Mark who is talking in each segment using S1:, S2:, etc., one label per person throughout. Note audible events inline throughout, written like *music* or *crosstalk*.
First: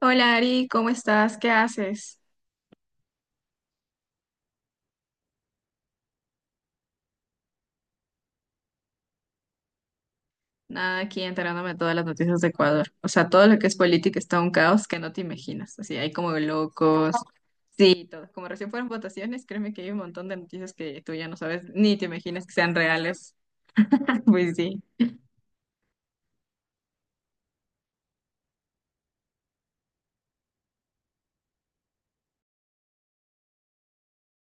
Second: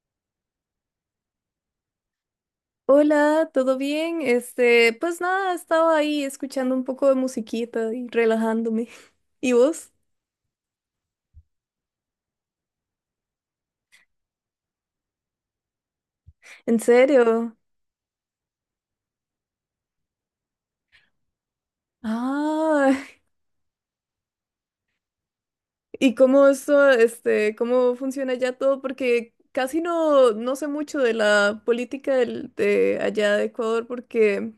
S1: Hola Ari, ¿cómo estás? ¿Qué haces?
S2: Hola, ¿todo bien? Este, pues nada, estaba ahí escuchando un poco de musiquita y relajándome. *laughs* ¿Y vos?
S1: Nada, aquí enterándome de todas las noticias de Ecuador. O sea, todo lo que es política está un caos que no te imaginas. Así, hay como
S2: ¿En
S1: locos.
S2: serio?
S1: Sí, todo. Como recién fueron votaciones, créeme que hay un montón de noticias que tú ya no sabes ni te imaginas que sean
S2: Ah,
S1: reales. *laughs* Pues sí.
S2: *laughs* ¿y cómo eso, este, cómo funciona ya todo? Porque casi no sé mucho de la política de allá de Ecuador, porque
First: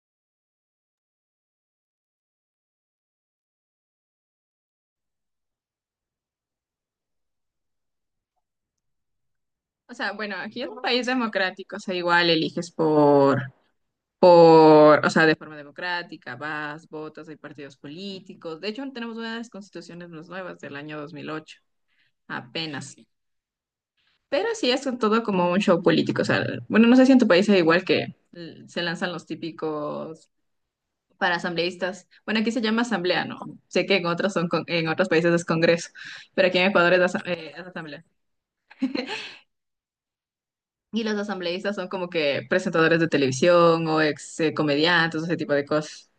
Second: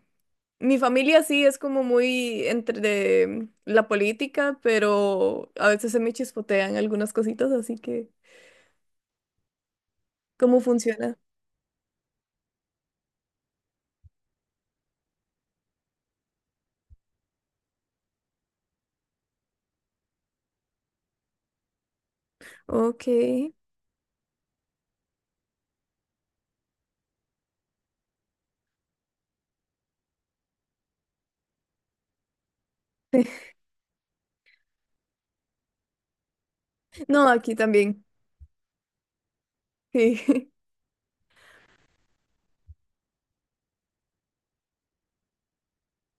S2: mi familia sí es como muy entre de la política, pero a veces se me chispotean algunas cositas, así que,
S1: O sea, bueno,
S2: ¿cómo
S1: aquí es un país
S2: funciona?
S1: democrático, o sea, igual eliges por, o sea, de forma democrática, vas, votas, hay partidos políticos. De hecho, tenemos una de las constituciones más nuevas del año 2008, apenas.
S2: Ok.
S1: Pero sí es un todo como un show político. O sea, bueno, no sé si en tu país es igual que se lanzan los típicos para asambleístas. Bueno, aquí se llama asamblea, ¿no?
S2: *laughs*
S1: Sé que en otros son en otros países es congreso, pero aquí en Ecuador es, asa-
S2: No,
S1: eh,
S2: aquí
S1: es asamblea.
S2: también.
S1: *laughs*
S2: Sí, *laughs*
S1: Y los asambleístas son como que presentadores de televisión o ex comediantes, ese tipo de cosas.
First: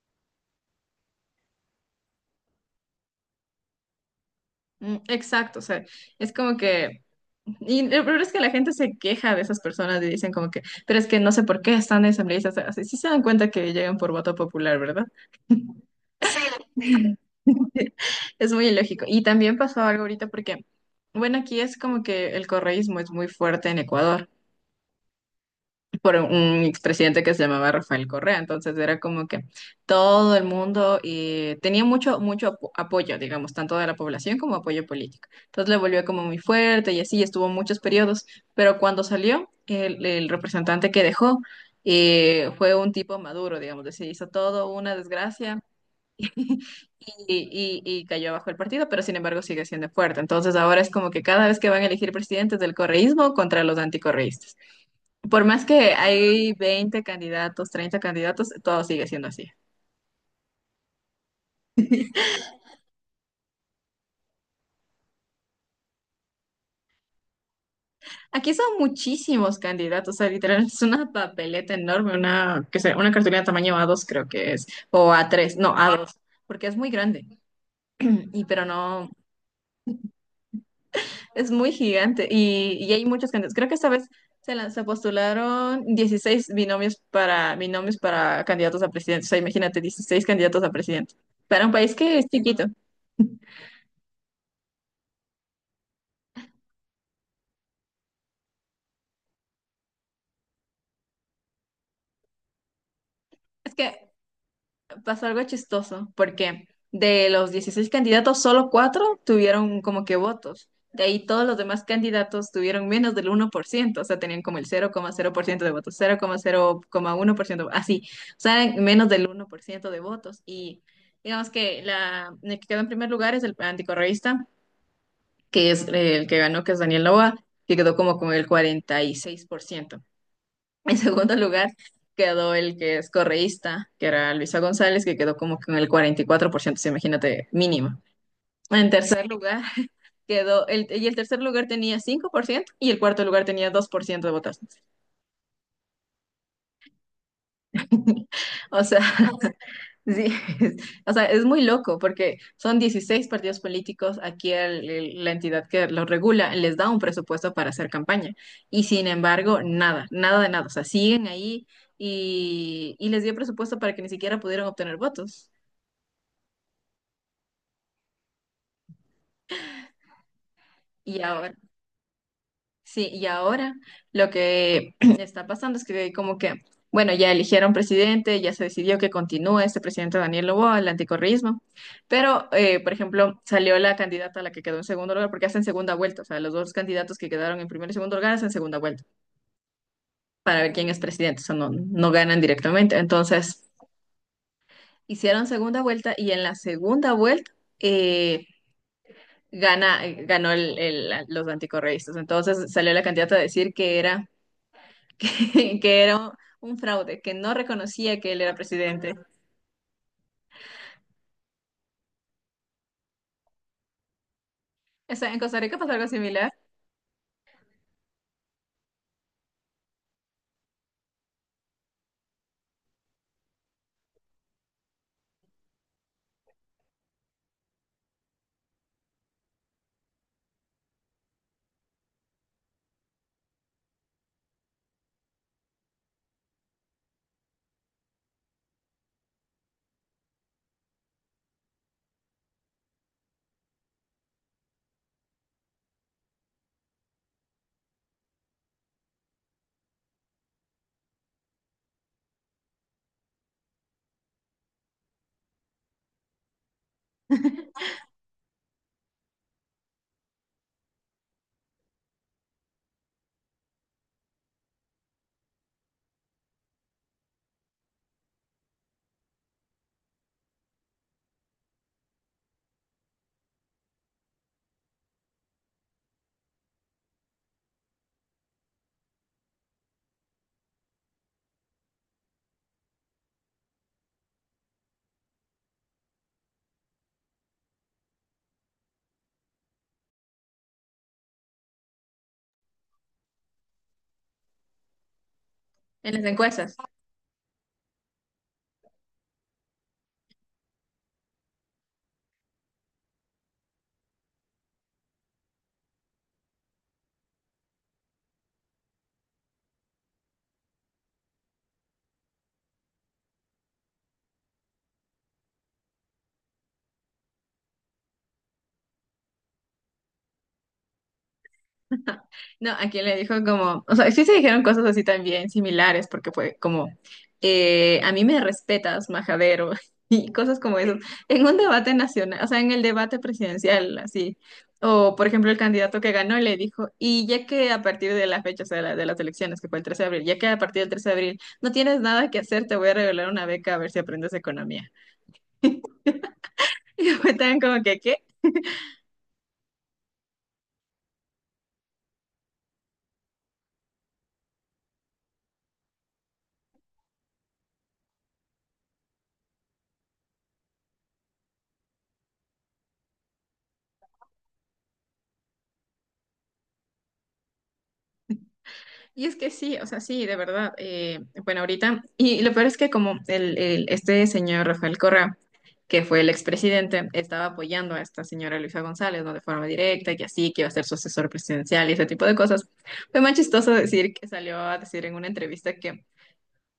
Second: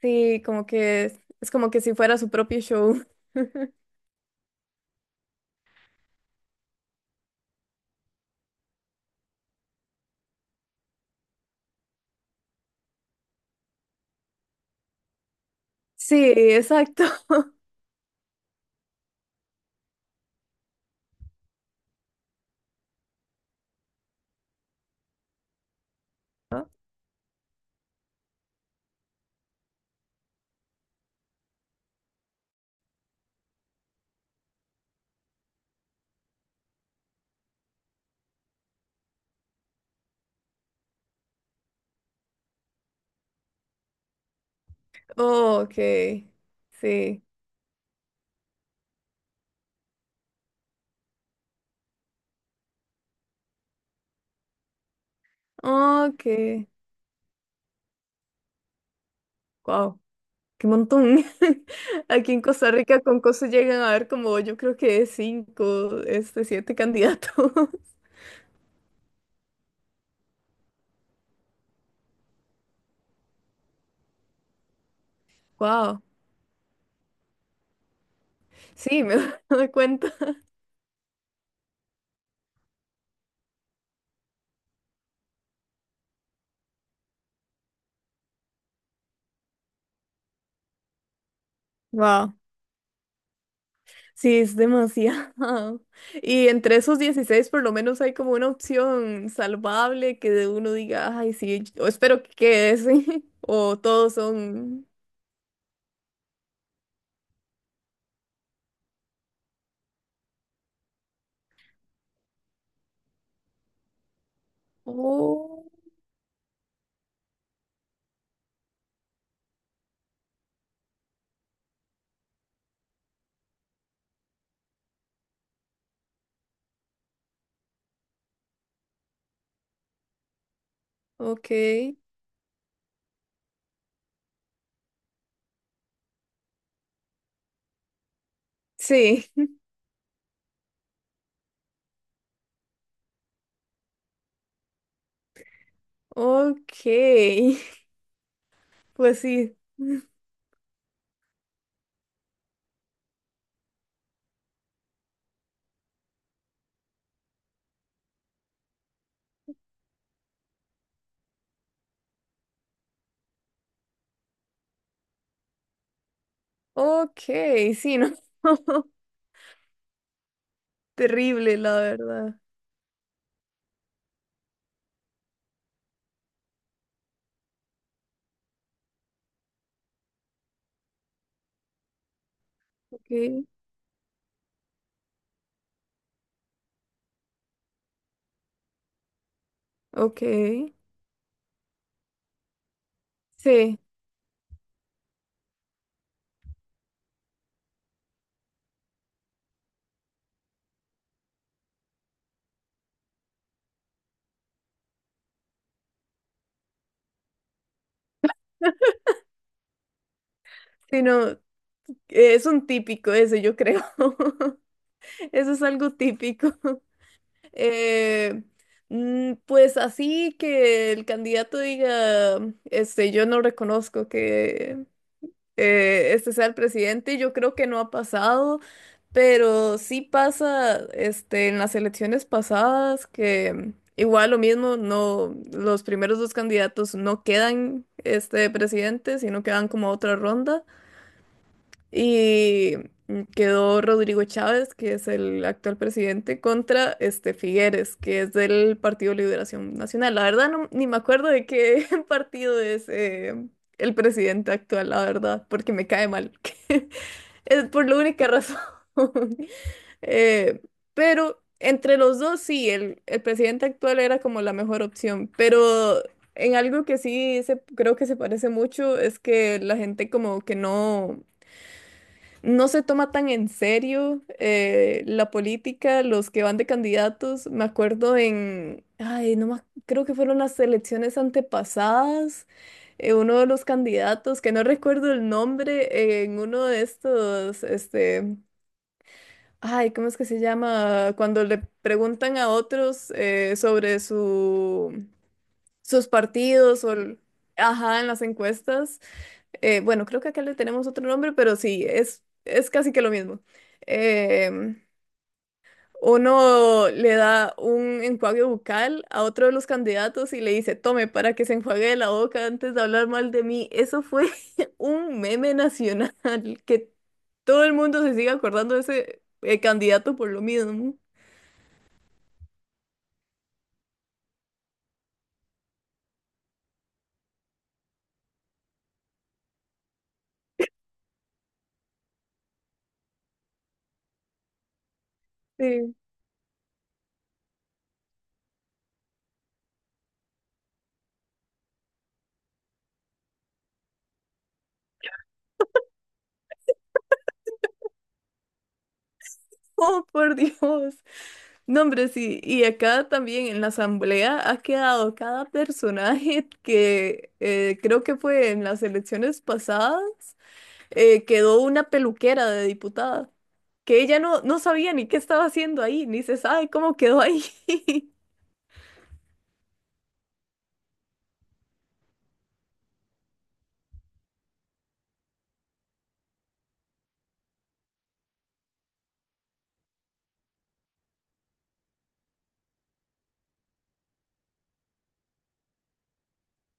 S2: sí, como que es como que si fuera su propio show.
S1: Mm, exacto, o sea, es como que. Y el problema es que la gente se queja de esas personas y dicen como que, pero es que no sé por qué están asambleístas. Así sí se dan cuenta que llegan por voto popular, ¿verdad?
S2: Sí, exacto.
S1: *laughs* Es muy ilógico. Y también pasó algo ahorita porque, bueno, aquí es como que el correísmo es muy fuerte en Ecuador por un
S2: *laughs*
S1: expresidente que se llamaba Rafael Correa. Entonces era como que todo el mundo tenía mucho, mucho apoyo, digamos, tanto de la población como apoyo político. Entonces le volvió como muy fuerte y así estuvo muchos periodos. Pero cuando salió, el representante que dejó fue un tipo maduro, digamos, se hizo todo una desgracia
S2: Oh, ok,
S1: *laughs* y,
S2: sí.
S1: y cayó abajo el partido, pero sin embargo sigue siendo fuerte. Entonces ahora es como que cada vez que van a elegir presidentes del correísmo contra los anticorreístas. Por más que
S2: Oh,
S1: hay
S2: ok,
S1: 20 candidatos, 30 candidatos, todo sigue siendo así.
S2: wow, qué montón. *laughs* Aquí en Costa Rica con cosas llegan a ver como yo creo que cinco, este, siete candidatos. *laughs*
S1: Aquí son muchísimos candidatos, o sea, literal, es una papeleta enorme, una, que sea, una cartulina tamaño a dos creo que es, o a tres no, a
S2: Wow,
S1: dos porque es muy grande. Y pero
S2: sí,
S1: no.
S2: me *laughs* doy cuenta.
S1: Es muy gigante y hay muchos candidatos. Creo que esta vez se postularon 16 binomios para candidatos a presidente. O sea, imagínate, 16 candidatos a presidente. Para un país que es
S2: Wow.
S1: chiquito.
S2: Sí, es demasiado. *laughs* Y entre esos 16, por lo menos hay como una opción salvable que de uno diga, ay, sí, yo espero que quede ese". *laughs*
S1: Es
S2: O
S1: que
S2: todos son.
S1: pasó algo chistoso, porque de los 16 candidatos, solo cuatro tuvieron como que votos. De ahí todos los demás candidatos tuvieron menos del 1%, o sea, tenían como el 00,0%
S2: Oh,
S1: de votos, 00,01% así, o sea, eran menos del 1% de votos. Y digamos que el que quedó en primer lugar es el anticorreísta, que es el que ganó, que es Daniel Noboa, que quedó como con el 46%. En segundo
S2: ok.
S1: lugar quedó el que es correísta, que era Luisa González, que quedó como con el 44%. Sí, imagínate, mínimo. En tercer
S2: Sí,
S1: lugar *laughs* y el tercer lugar tenía 5% y el cuarto lugar tenía 2% de votantes.
S2: ok. *laughs*
S1: *laughs* O sea,
S2: Pues sí,
S1: sí, *laughs* o sea, es muy loco porque son 16 partidos políticos, aquí la entidad que los regula les da un presupuesto para hacer campaña y sin embargo, nada, nada de nada, o sea, siguen ahí y les dio presupuesto para que ni siquiera pudieran obtener votos.
S2: ok, sí, no. *laughs*
S1: Y ahora,
S2: Terrible, la verdad.
S1: sí, y ahora lo que *clears throat* está pasando es que como que, bueno, ya eligieron presidente, ya se decidió que continúe este presidente Daniel Loboa, el anticorrismo, pero, por
S2: Ok,
S1: ejemplo, salió la candidata a la que quedó en segundo lugar, porque hacen segunda vuelta, o sea, los dos candidatos que quedaron en primer y segundo lugar hacen segunda vuelta
S2: ok.
S1: para ver quién es presidente, o sea, no, no ganan directamente. Entonces,
S2: Sí,
S1: hicieron segunda vuelta y en la segunda vuelta eh, ganó los anticorreístas. Entonces, salió la candidata a decir que era un fraude, que no reconocía que él era presidente.
S2: sí, no. Es un típico ese, yo creo. *laughs*
S1: O sea, en
S2: Eso
S1: Costa
S2: es
S1: Rica pasó
S2: algo
S1: algo
S2: típico.
S1: similar
S2: Eh, pues así que el candidato diga, este, yo no reconozco que este sea el presidente, yo creo que no ha pasado, pero sí pasa, este, en las elecciones pasadas que igual lo mismo, no, los primeros dos candidatos no quedan, este, presidente, sino que van como a otra ronda. Y quedó Rodrigo Chávez, que es el actual presidente, contra este Figueres, que es del Partido Liberación Nacional. La verdad, no, ni me acuerdo de qué *laughs* partido es el presidente actual, la verdad, porque me cae mal. *laughs* Es por la única razón. *laughs* Eh, pero entre los dos, sí, el presidente actual era como la mejor opción, pero. En algo que sí se, creo que se parece mucho es que la gente como que no se toma tan en serio la política, los que van de candidatos. Me acuerdo en, ay, no más, creo que fueron las elecciones antepasadas, uno de los candidatos, que no recuerdo el nombre, en uno de estos, este, ay, ¿cómo es que se llama? Cuando le preguntan a otros sobre sus
S1: en las encuestas.
S2: partidos ajá, en las encuestas bueno, creo que acá le tenemos otro nombre, pero sí, es casi que lo mismo. Em, Uno le da un enjuague bucal a otro de los candidatos y le dice, tome para que se enjuague la boca antes de hablar mal de mí. Eso fue *laughs* un meme nacional, que todo el mundo se sigue acordando de ese candidato por lo mismo.
S1: *laughs* No, a quien le dijo como, o sea, sí se dijeron cosas así también similares, porque fue como, a mí me respetas, majadero, *laughs* y cosas como eso, en un debate nacional, o sea, en el debate presidencial, así. O, por ejemplo, el
S2: Sí.
S1: candidato que ganó le dijo, y ya que a partir de la fecha, o sea, de las elecciones, que fue el 13 de abril, ya que a partir del 13 de abril no tienes nada que hacer, te voy a regalar una beca a ver si aprendes economía. *laughs* Y fue tan como que, ¿qué?
S2: Oh, por Dios. No, hombre, sí. Y acá también en la asamblea ha quedado cada personaje *laughs* que creo que fue en las elecciones pasadas, quedó una peluquera de diputada, que ella no sabía ni qué estaba haciendo ahí, ni se sabe cómo quedó ahí. *laughs*
S1: Y es que sí, o sea, sí, de verdad. Bueno, ahorita, y lo peor es que como este señor Rafael Correa, que fue el expresidente, estaba apoyando a esta señora Luisa González, ¿no? De forma directa, que así, que iba a ser su asesor presidencial y ese tipo de cosas. Fue más chistoso decir que salió a decir en una entrevista que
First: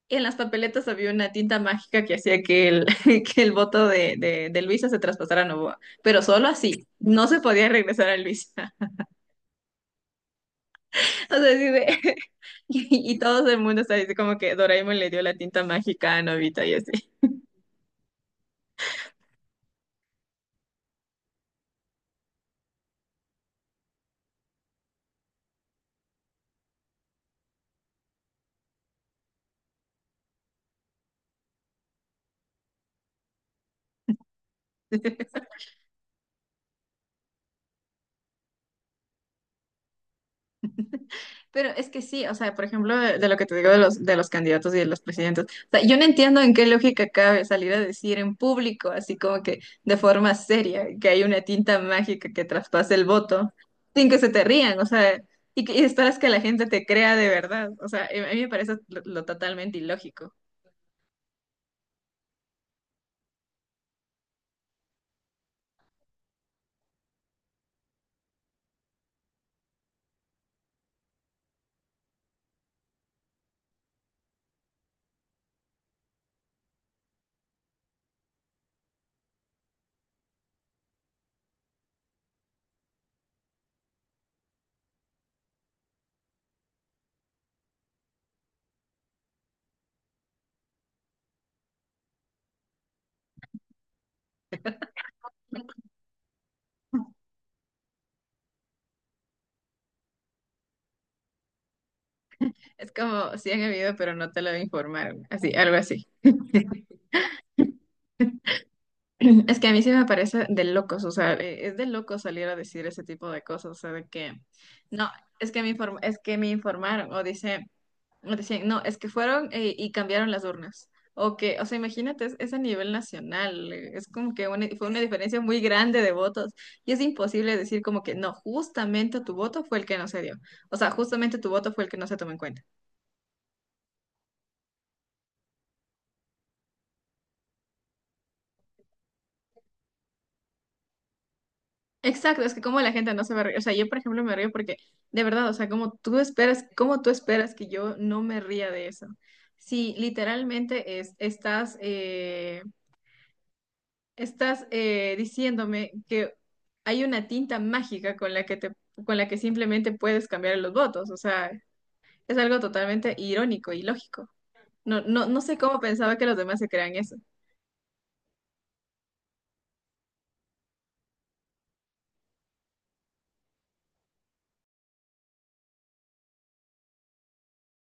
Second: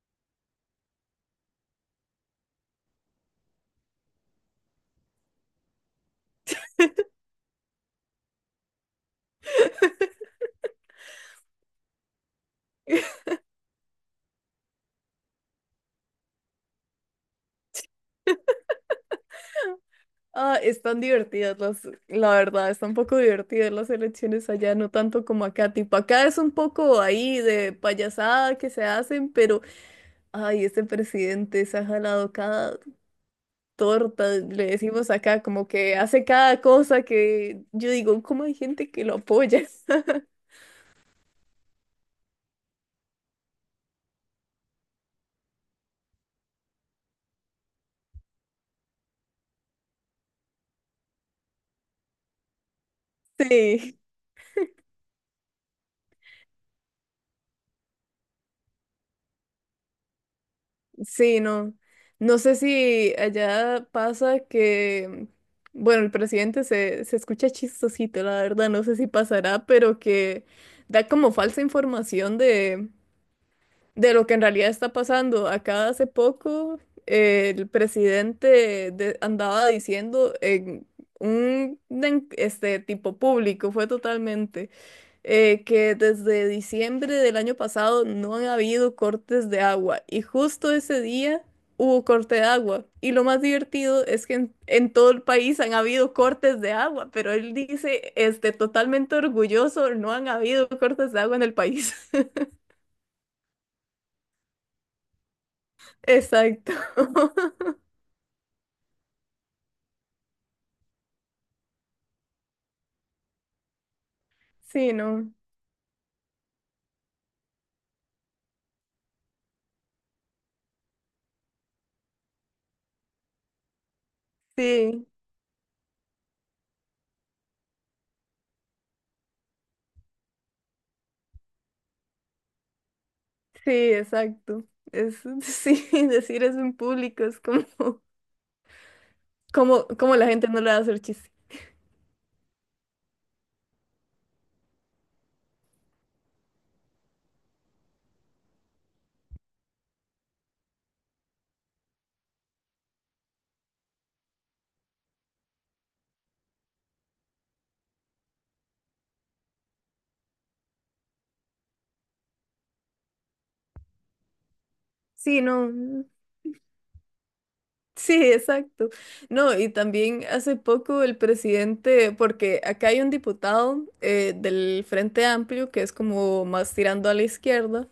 S1: en las papeletas había una tinta mágica que hacía que el, *laughs* que el voto de Luisa se traspasara a Novoa, pero solo así, no se podía regresar a Luisa. *laughs* O sea, así de- *laughs* Y todo el mundo está diciendo como que Doraemon le dio la tinta mágica a Nobita y así.
S2: Ah, están divertidas la verdad, están un poco divertidas las elecciones allá, no tanto como acá. Tipo, acá es un poco ahí de payasada que se hacen, pero. Ay, este presidente se ha jalado cada torta, le decimos acá,
S1: *laughs*
S2: como que hace cada cosa que yo digo, ¿cómo hay gente que lo apoya? *laughs*
S1: Pero es que sí, o sea, por ejemplo, de lo que te digo de los candidatos y de los presidentes, o sea, yo no entiendo en qué lógica cabe salir a decir en público, así como que de forma seria, que hay una tinta mágica que traspase el voto,
S2: Sí,
S1: sin que se te rían, o sea, y esperas que la gente te crea de verdad, o sea, a mí me parece lo totalmente ilógico.
S2: sí, no. No sé si allá pasa que, bueno, el presidente se escucha chistosito, la verdad, no sé si pasará, pero que da como falsa información de lo que en realidad está pasando. Acá hace poco el presidente andaba diciendo en un este tipo público, fue totalmente, que desde diciembre del año pasado no han habido cortes de agua y justo ese día hubo corte de agua. Y lo más divertido es que en todo el país han habido cortes de agua, pero él dice, este, totalmente orgulloso, no han habido cortes de agua en el país. *laughs*
S1: Es como, sí han habido, pero no te lo informaron, así, algo así.
S2: Exacto. *laughs*
S1: *clears throat* Es que a mí sí me parece de locos, o sea, es de locos salir a decir ese tipo de cosas, o sea, de que,
S2: Sí,
S1: no,
S2: no.
S1: es que me informaron, o dicen, no, es que fueron y cambiaron las urnas, o que, o sea, imagínate, es a nivel nacional, es como que fue una
S2: Sí,
S1: diferencia muy grande de votos, y es imposible decir como que, no, justamente tu voto fue el que no se dio, o sea, justamente tu voto fue el que no se tomó en cuenta.
S2: sí, exacto. Es, *laughs* sí, decir eso en público es como, *laughs* como la gente no le va a hacer chiste.
S1: Exacto, es que como la gente no se va a reír, o sea, yo por ejemplo me río porque de verdad, o sea, como tú esperas que yo no me ría de eso. Si literalmente estás diciéndome que hay una tinta mágica con la que simplemente puedes cambiar los votos, o sea, es algo totalmente irónico y lógico. No, no, no
S2: Sí,
S1: sé
S2: no.
S1: cómo
S2: No.
S1: pensaba que los demás se crean eso.
S2: Sí, exacto. No, y también hace poco el presidente, porque acá hay un diputado del Frente Amplio que es como más tirando a la izquierda.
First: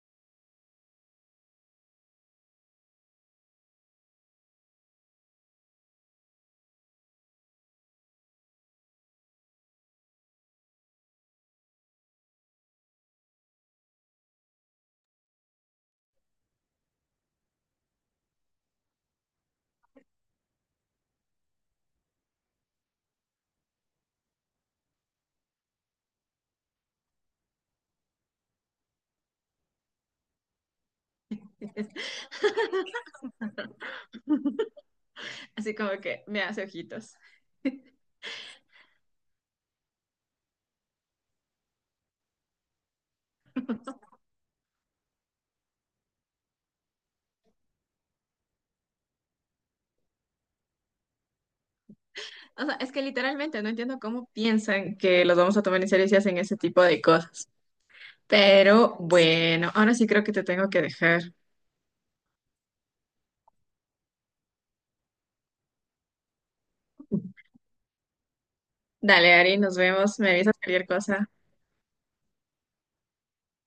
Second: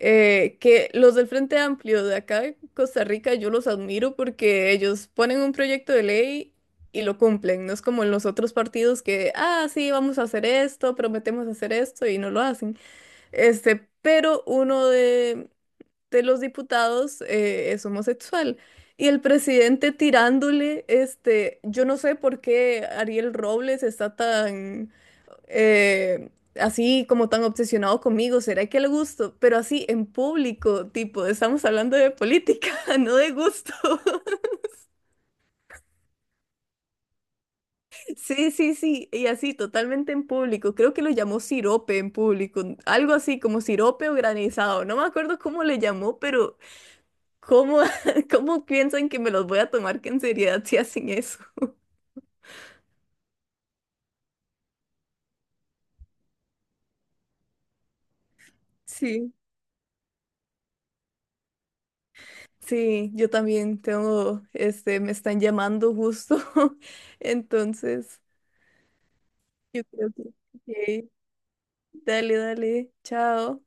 S2: Que los del Frente Amplio de acá de Costa Rica yo los admiro porque ellos ponen un proyecto de ley y lo cumplen, no es como en los otros partidos que, ah, sí, vamos a hacer esto, prometemos hacer esto y no lo hacen. Este, pero uno de los diputados es homosexual. Y el presidente tirándole, este, yo no sé por qué Ariel Robles está tan, eh, así como tan obsesionado conmigo, ¿será que le gusto? Pero así en público, tipo, estamos hablando de
S1: *laughs*
S2: política, *laughs* no de gusto. *laughs*
S1: Así como que me hace ojitos. *laughs*
S2: Sí, sí, sí, y así totalmente en público. Creo que lo llamó sirope en público, algo así como sirope o granizado. No me acuerdo cómo le llamó, pero ¿cómo, *laughs* cómo piensan que me los voy a tomar que en seriedad si hacen eso?
S1: O sea, es que literalmente no entiendo cómo piensan que los vamos a tomar en serio si hacen ese tipo de cosas. Pero
S2: Sí.
S1: bueno, ahora sí creo que te tengo que dejar.
S2: Sí, yo también tengo, este, me están llamando justo. *laughs* Entonces,
S1: Dale, Ari, nos
S2: yo creo
S1: vemos. Me avisas cualquier
S2: que. Ok.
S1: cosa.
S2: Dale, dale, chao.